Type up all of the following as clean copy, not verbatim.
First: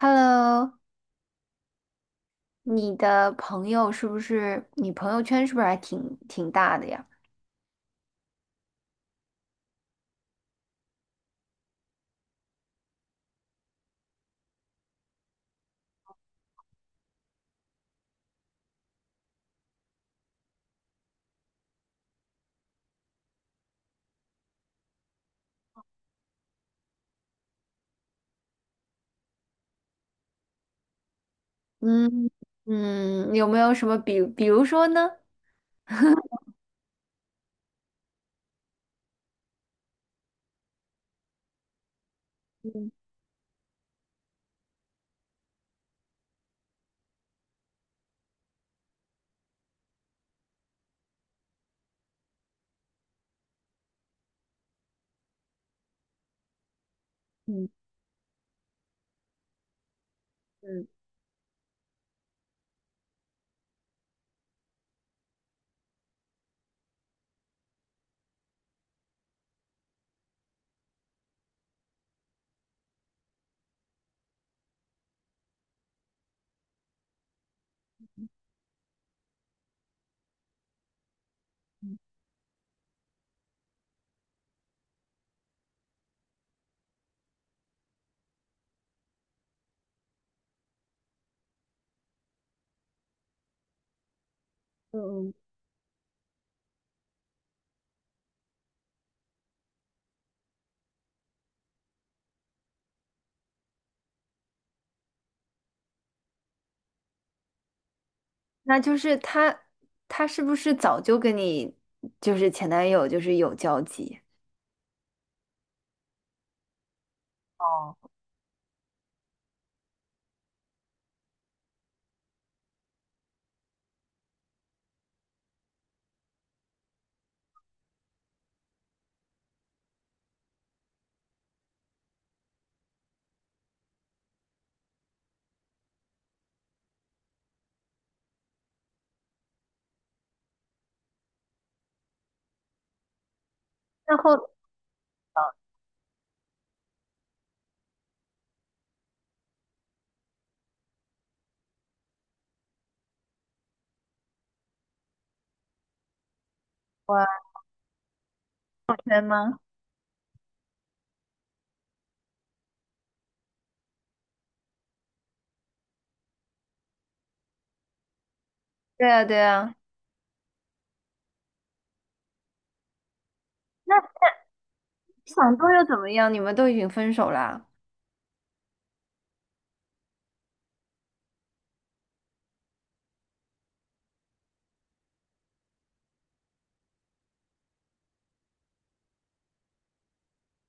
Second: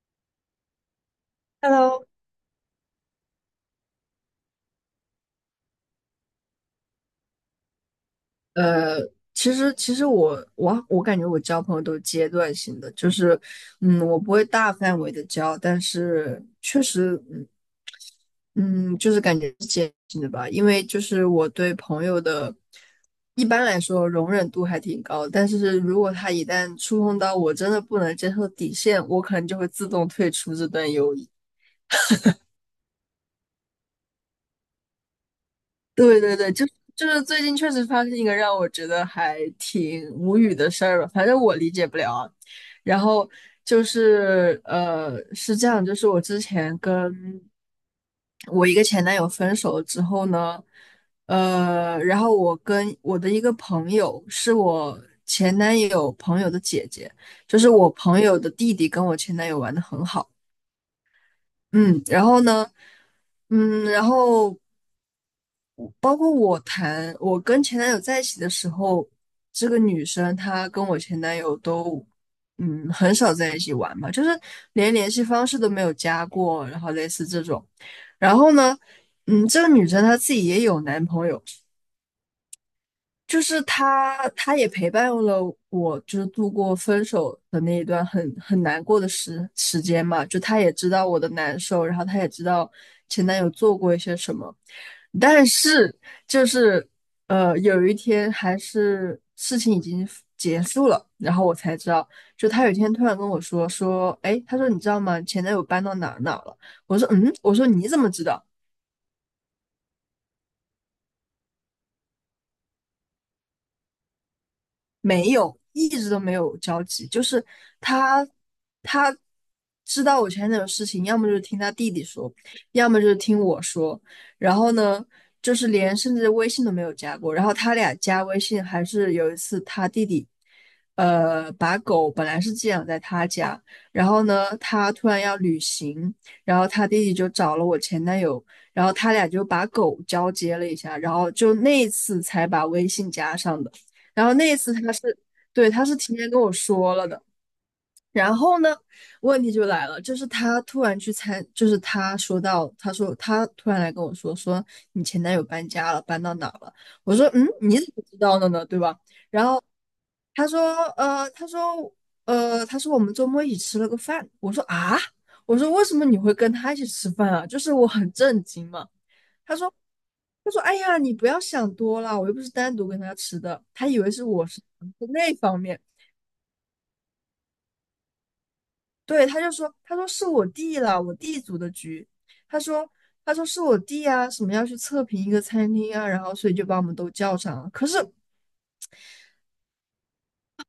Hello,Hello，你的朋友是不是你朋友圈是不是还挺大的呀？呃，其实我感觉我交朋友都是阶段性的，就是，我不会大范围的交，但是确实，嗯，就是感觉是阶段性的吧。因为就是我对朋友的，一般来说容忍度还挺高，但是如果他一旦触碰到我真的不能接受底线，我可能就会自动退出这段友谊。嗯嗯，有没有什么比如说呢？对对对，就是最近确实发生一个让我觉得还挺无语的事儿吧，反正我理解不了啊。嗯然后就是是这样，就是我之前跟我一个前男友分手了之后呢，然后我跟我的一个朋友，是我前男友朋友的姐姐，就嗯是我朋友的弟弟，跟我前男友玩的很好。嗯嗯，然后呢，然后。包括我我跟前男友在一起的时候，这个女生她跟我前男友都很少在一起玩嘛，就是连联系方式都没有加过，然后类似这种。然后呢，这个女生她自己也有男朋友，嗯就是她也陪伴了我，就是度过分手的那一段很难过的时间嘛，就她也知道我的难受，然后她也知道前男友做过一些什么。嗯，但是就是有一天还是事情已经结束了，然后我才知道，就他有一天突然跟我说，哎，他说你知道吗？前男友搬到哪儿了？我说嗯，我说你怎么知道？那就是他是不是早就跟你就是前男友就是有交集？没有，一直都没有交集。就是哦，他，他知道我前男友的事情，要么就是听他弟弟说，要么就是听我说。然后呢，就是连甚至微信都没有加过。然后他俩加微信，还是有一次他弟弟，把狗本来是寄养在他家，然后呢，他突然要旅行，然后他弟弟就找了我前男友，然后他俩就把狗交接了一下，然后就那一次才把微信加上的。那然后后那一次他是，对，他是提前跟我说了的。然后呢，问题就来了，就是他突然去参，就是他说他突然来跟我说，说你前男友搬家了，搬到哪儿了？我说，我嗯，你怎么知道的呢？对朋吧？友圈吗？他说，呃，他说，他说我们周末一起吃了个饭。我说啊，我说为什么你会跟他一起吃饭啊？就是我很震惊嘛。对啊对他说，啊，他说，哎呀，你不要想多了，我又不是单独跟他吃的，他以那为我是那想方多面。又怎么样？你们都已经分手啦。对，他说是我弟了，我弟组的局。他说，他说是我弟啊，什么要去测评一个餐厅啊，然后所以就把我们都叫上了。可是不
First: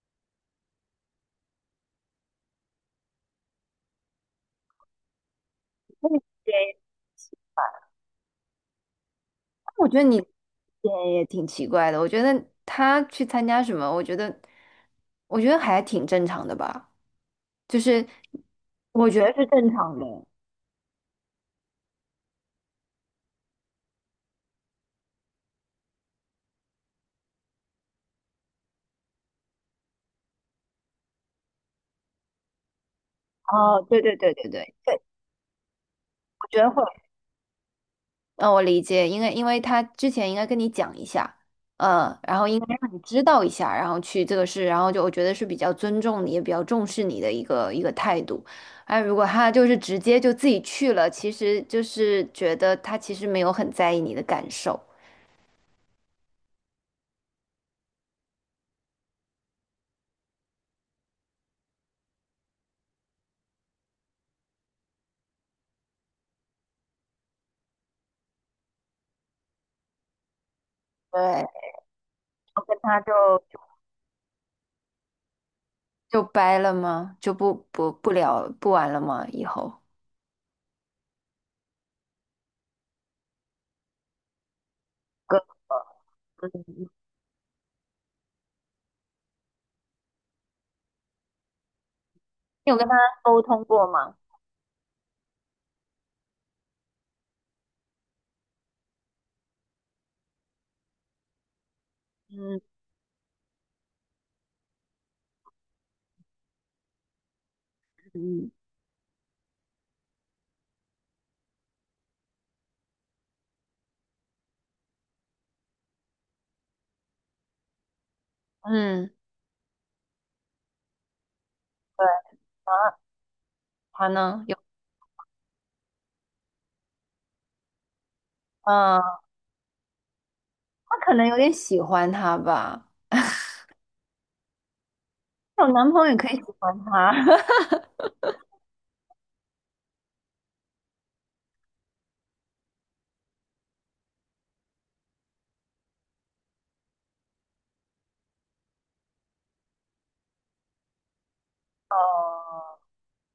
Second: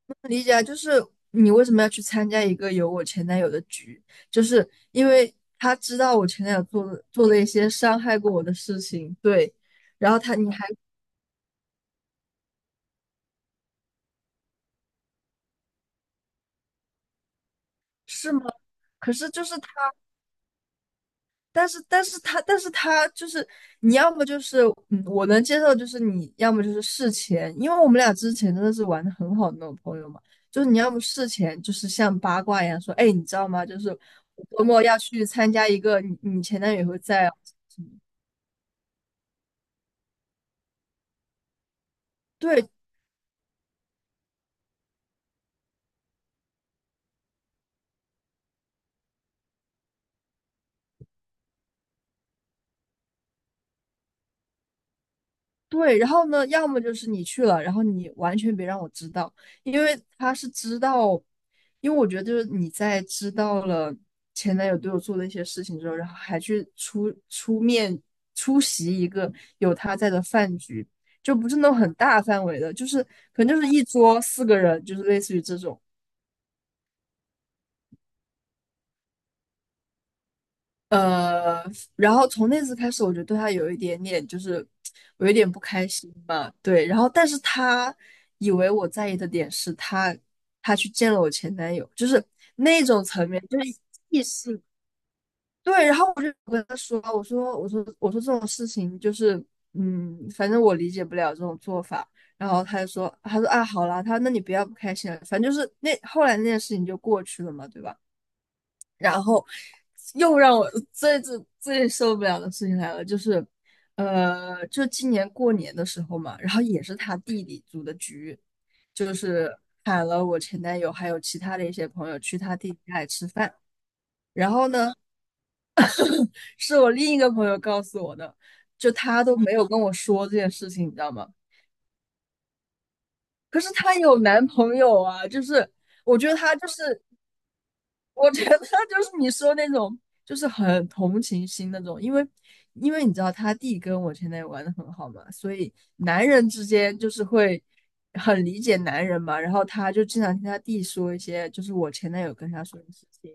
能理解啊，就是你为什么要去参加一个有我前男友的局？就是因为他知那道你我前男友做了一些伤害过我的事情，对。我觉得然你后他，你还也也挺奇怪的。我觉得他去参加什么，我觉得，我觉得还挺正常的吧。就是是吗？我可觉是得就是是。正他。常的。但是他就是你要么就是，嗯，我能接受，就是你要么就是事前，因为我们俩之前真的是玩的很好的那种朋友嘛，就是你要么事前就是像八卦一样说，哎，你知道吗？就哦，是对对对我对周对，末要去参加一个你我觉前得男友会。也会在啊，嗯，我理解，因为因为他之前应该跟你讲一下，嗯，然后应该让你知道一下，然后去这个事，然后就我觉得是比较尊重你，也比较重视你的一个态度。哎，如果他就是直接就自己去了，其实就是觉得他其实没有很在意你的感受。对，然后呢，要么就是你去了，然后你完全别让我知道，因为他是知道，因为我觉得就是你在知道了前男友对我做的一些事情之后，然后还去出面出席一个有他在的饭局，就对，不是那种很大范围的，就他是可能就就是一桌四个人，就是类似于这种，就掰了吗？就不聊不玩了吗？以后？呃，然后从那次开始，我就对他有一点点，就是我有点不开心嘛。对，然后但是他以为我在意的点是他，他去见了我前男友，就是你有跟他沟通过吗？异性，对。然后我就跟他说，我说这种事情就是，反正我理解不了这种做法。然嗯后他说啊，好啦，他说那你不要不开心了，反正就是那后来那件事情就过去了嘛，对吧？嗯，然后又让我最最最受不了的事情来了，就是，就今年过年的时候嘛，然后也是他弟弟组的局，嗯，就是喊了我前男友还有其他的一些对朋友去他弟弟啊，家里吃饭。他呢？然有，后呢，是我另一个朋友告诉我的，就嗯，他都没有跟我说这件事情，你他知道可能吗？有点喜欢他吧，可是她有男朋友啊，就有是男朋友也我可觉以得喜她就欢是他。我觉得就是你说那种，就是很同情心那种，因为你知道他弟跟我前男友玩的很好嘛，所以男人之间就是会很理解男人嘛。然后他就经常听他弟说一些，就是我前男友跟他哦说的事情。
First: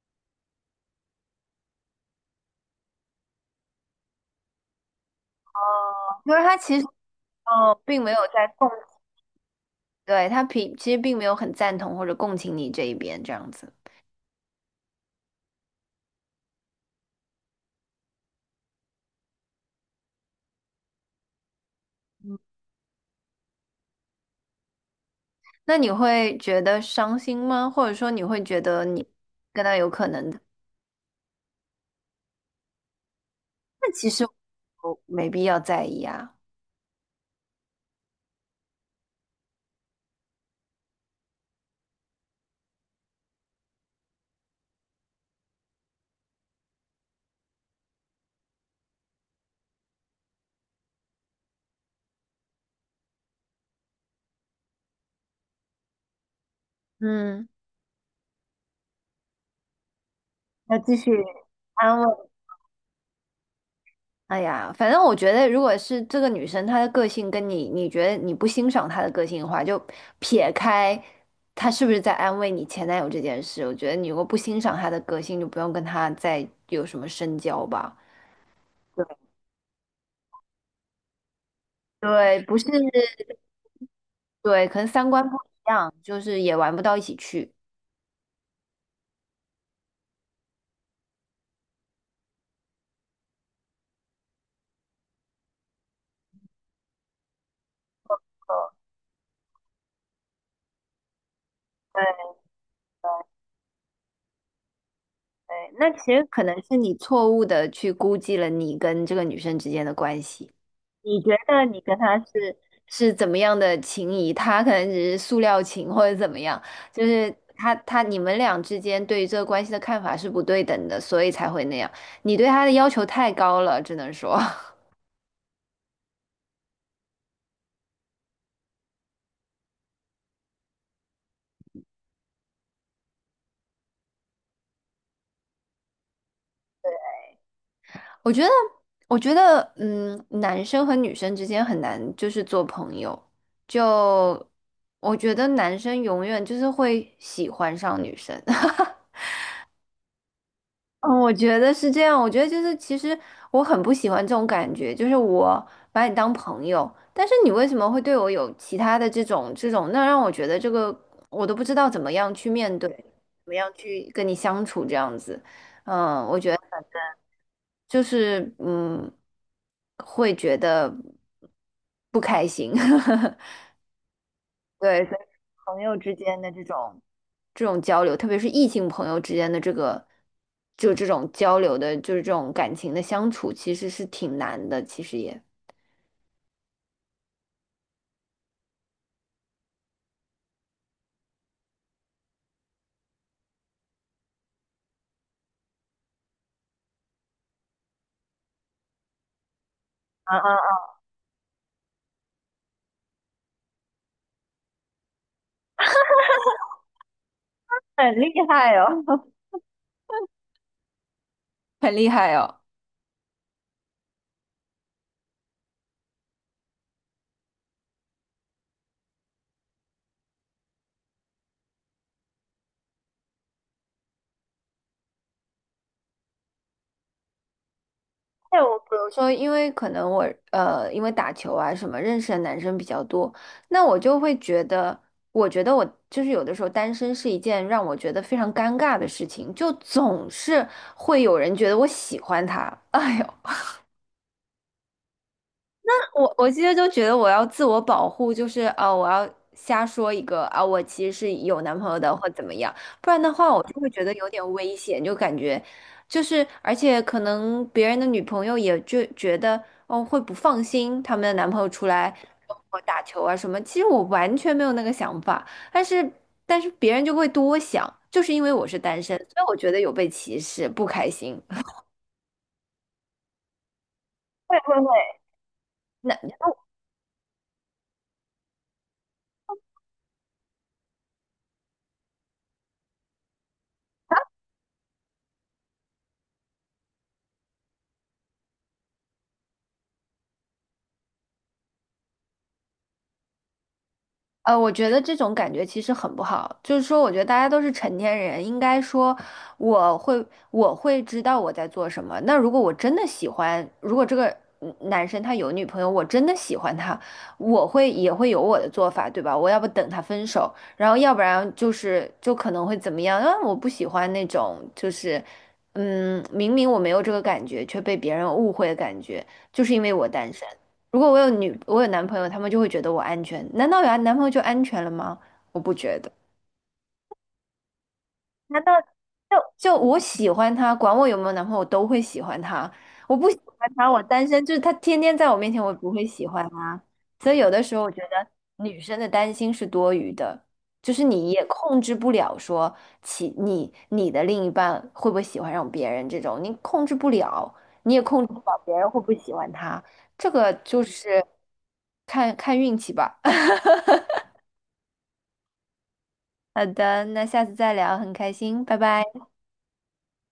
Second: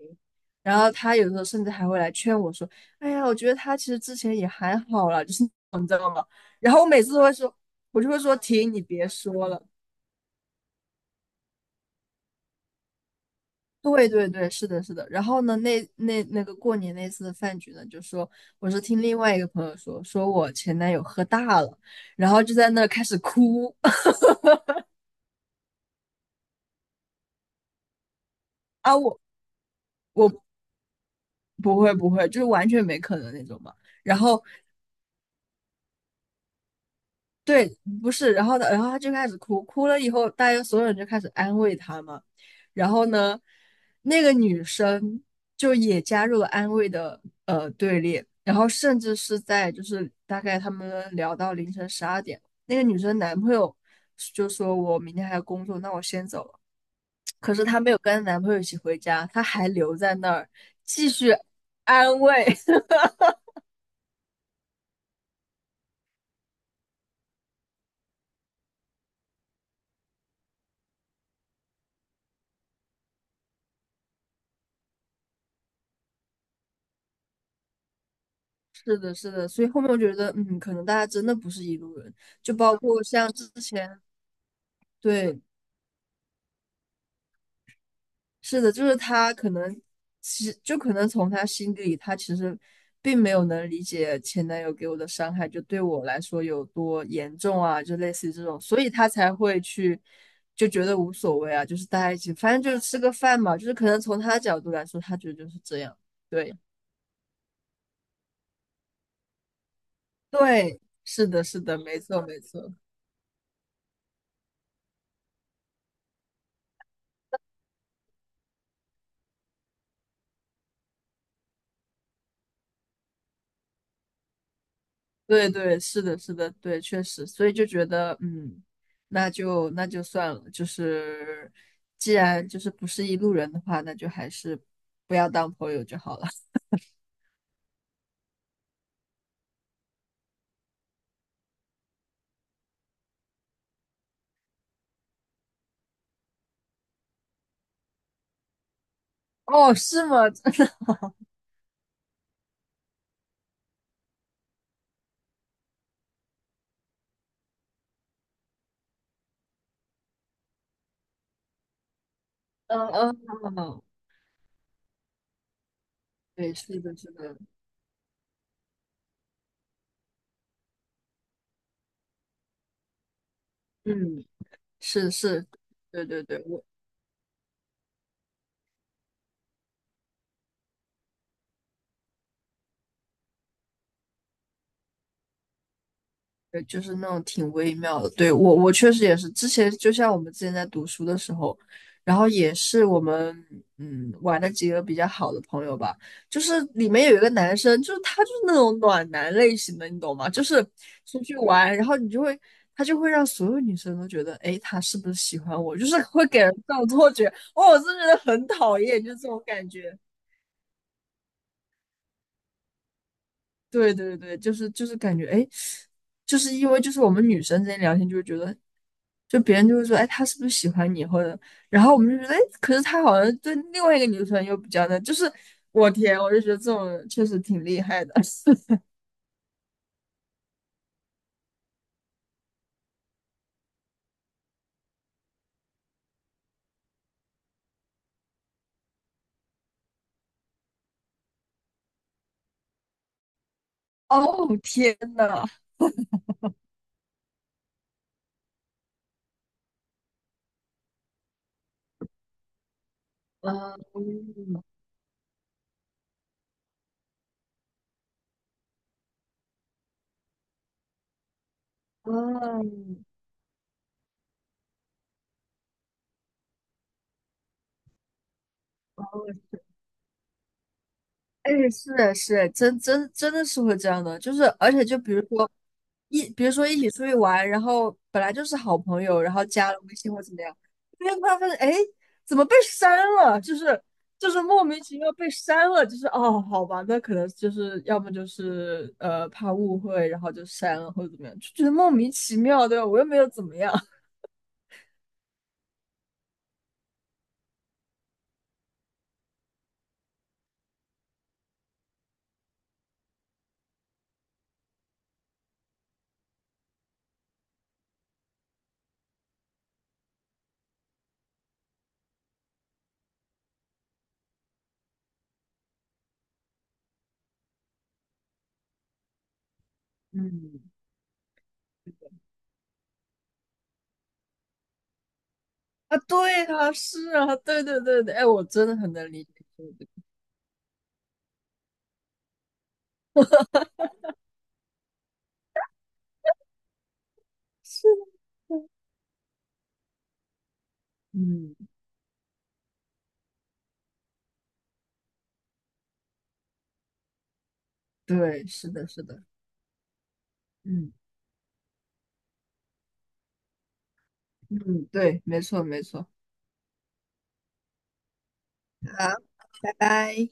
然后他有时候甚至还会来劝我说：“哎呀，我觉得他其实之前也还好啦。”就是，哦因为他 然其后实哦，我并就没有会说：在共“停，你别说了。”对他并其实并没有很赞同或者共情你这一边这样子。对对对，是的，是的。然后呢，那个过年那次的饭局呢，就说我是听另外一个朋友说，说我前男友喝大了，然后就在那儿开始哭。 那你会觉得伤心吗？或者说你会觉得啊，你我跟他有可能？我的？不会不会，就是完全没可能那种嘛。那其然实后我没必要在意啊。对，不是，然后呢，然后他就开始哭，哭了以后，大家所有人就开始安慰他嘛。然后呢，那个女生就也加入了安慰的队列，然后甚至是在就是大概他们聊到凌晨12点，那个女生男朋友就说我明天还要工作，那我先走了。嗯可是她没有跟男朋友一起回家，她还留在那儿要继继续续安安慰。慰。哎呀，反正我觉得，如果是这个女生她的个性跟你，你觉得你不欣赏她的个性的话，就撇开她是不是在安慰你前男友这件事，我觉得你如果不欣赏她的个性，就不用跟她再有什么深交吧。是对的，是的，所以后面我觉得，嗯，可能大家真的不是一路人，对，就不是，包括像之前，对，可能三观不对，一样，就是也玩不到一起去。是的，就是他可能，其实就可能从他心底里，他其实并没有能理解前男友给我的伤害，就对我来说有多严重啊，就类似于这种，所以他才会去就觉得无所谓啊，就是大家一对。起，反正就是吃个饭嘛，就是可能从他的角度来说，他觉得就是对，这那样，其实可对，能是你错误的去估计了你跟这个女生之间的关系。对，你是觉的，是得的，你跟没她错，没是错。是怎么样的情谊？她可能只是塑料情或者怎么样，就是她你们俩之间对于这个关系的看法是不对等的，所以才会那样。你对她的要求太高了，只能说，对对，是的，是的，对，确实，所以就觉得，嗯，那就算了，就是既然就是不是一路人的话，那就还是不要当朋友就好了。我觉得我觉得嗯，男生和女生之间很难就是做朋友，就我觉得男生永远就是会喜欢上女生。哦，是吗？真的？嗯，我觉得是这样。我觉得就是，其实我很不喜欢这种感觉，就是我把你当朋友，但是你为什么会对我有其他的这种，那让我觉得这个我都不知道怎么样去面嗯对，怎嗯么嗯，样嗯去跟你相处，这样子，对，是的，是的，就是嗯，会觉得不开心。嗯，对，是所以是，朋友对之对间对，的这我种。这种交流，特别是异性朋友之间的这个，就这种交流的，就是这种感情的相处，其实是挺难的，其实也对，就是那种挺微妙的。对，我确实也是，之前就像我们之前在读书的时候，然后也是我们玩的几个比较好的朋友吧，就是里面有一个男生，就是他就是那种暖男类型的，你懂吗？啊就啊是啊，出去玩，然后你就会他就会让所有女生都觉得，哎，他是不是喜欢我？就是会给人这种错觉，哦，我真的很觉厉得很害讨哦！厌，就这种感觉。很厉害哦。对对对，就是感觉，哎，就是因为就是我们女生之间聊天，就会觉得，就别人就会说，哎，他是不是喜欢你，或者，然后我们就觉得，哎，可是他好像对另外一个女生又比较的，就是我天，我就觉得这种人确实挺厉害的。哎，我比 如说，因为可能我因为打球啊什么，认识的男生比较多，那我就会觉得，我觉得我就是有的时候单身是一件让我觉得非常尴尬的事情，就总是会有人觉得我喜欢他，哎呦，哦，天呐，我其实就觉得我要自我保护，就是我要瞎说一个啊、我其实是有男朋友的或怎么样，不然的话我嗯就会觉得有点危险，就感觉就是而且可能别人的女朋友也就觉得哦会不放心他们的男朋友出来跟我嗯，打球啊什么，其实我完全没有那个想法，但是但是别人就会多想，就是因为我是单身，所以我觉得有被歧视，不开心。哎，是是，真的是会这样的，就是会而会且会，就比如说比那。如说一起出去玩，然后本来就是好朋友，然后加了微信或怎么样，突然发现，哎，怎么被删了？就是莫名其妙被删了，就是哦，好吧，那可能就是要么就是怕误会，然后就删了或者怎么样，就觉得莫名其妙，对吧？我又没有怎么样。 我觉得这种感觉其实很不好，就是说，我觉得大家都是成年人，应该说我会我会知道我在做什么。那如果我真的喜欢，如果这个嗯男生他有女朋友，我真的喜欢他，我会也会有我的做法，对吧？我要不等他分手，然后要不然就是就可能会怎么样？啊，我不喜欢那种就是嗯，明明我没有这个感觉，却被别人误会的感觉，就是因为我单身。嗯，如果我有女，我有男朋友，他们就会觉得我安全。难道有男朋友就安全了吗？我不啊，觉得。对啊，是啊，对对对对，哎，我难真道的很能理解就这个，就我喜欢他，管我有没有男朋友，我都会喜欢他。我不喜欢他，我单身，就是他天天在我面前，我也不会喜欢他。所以有的时候是我觉得的。女生的担心是多余的，就是你也嗯。控制不了说其你的另一半会不会喜欢上别人这种，你控制不了，你也控制不对，了是别的，人会是不会的，喜欢他，这个就嗯是看看运气吧。嗯，对，没错，没错，好的，那下次再聊，很开心，拜拜。好，拜拜。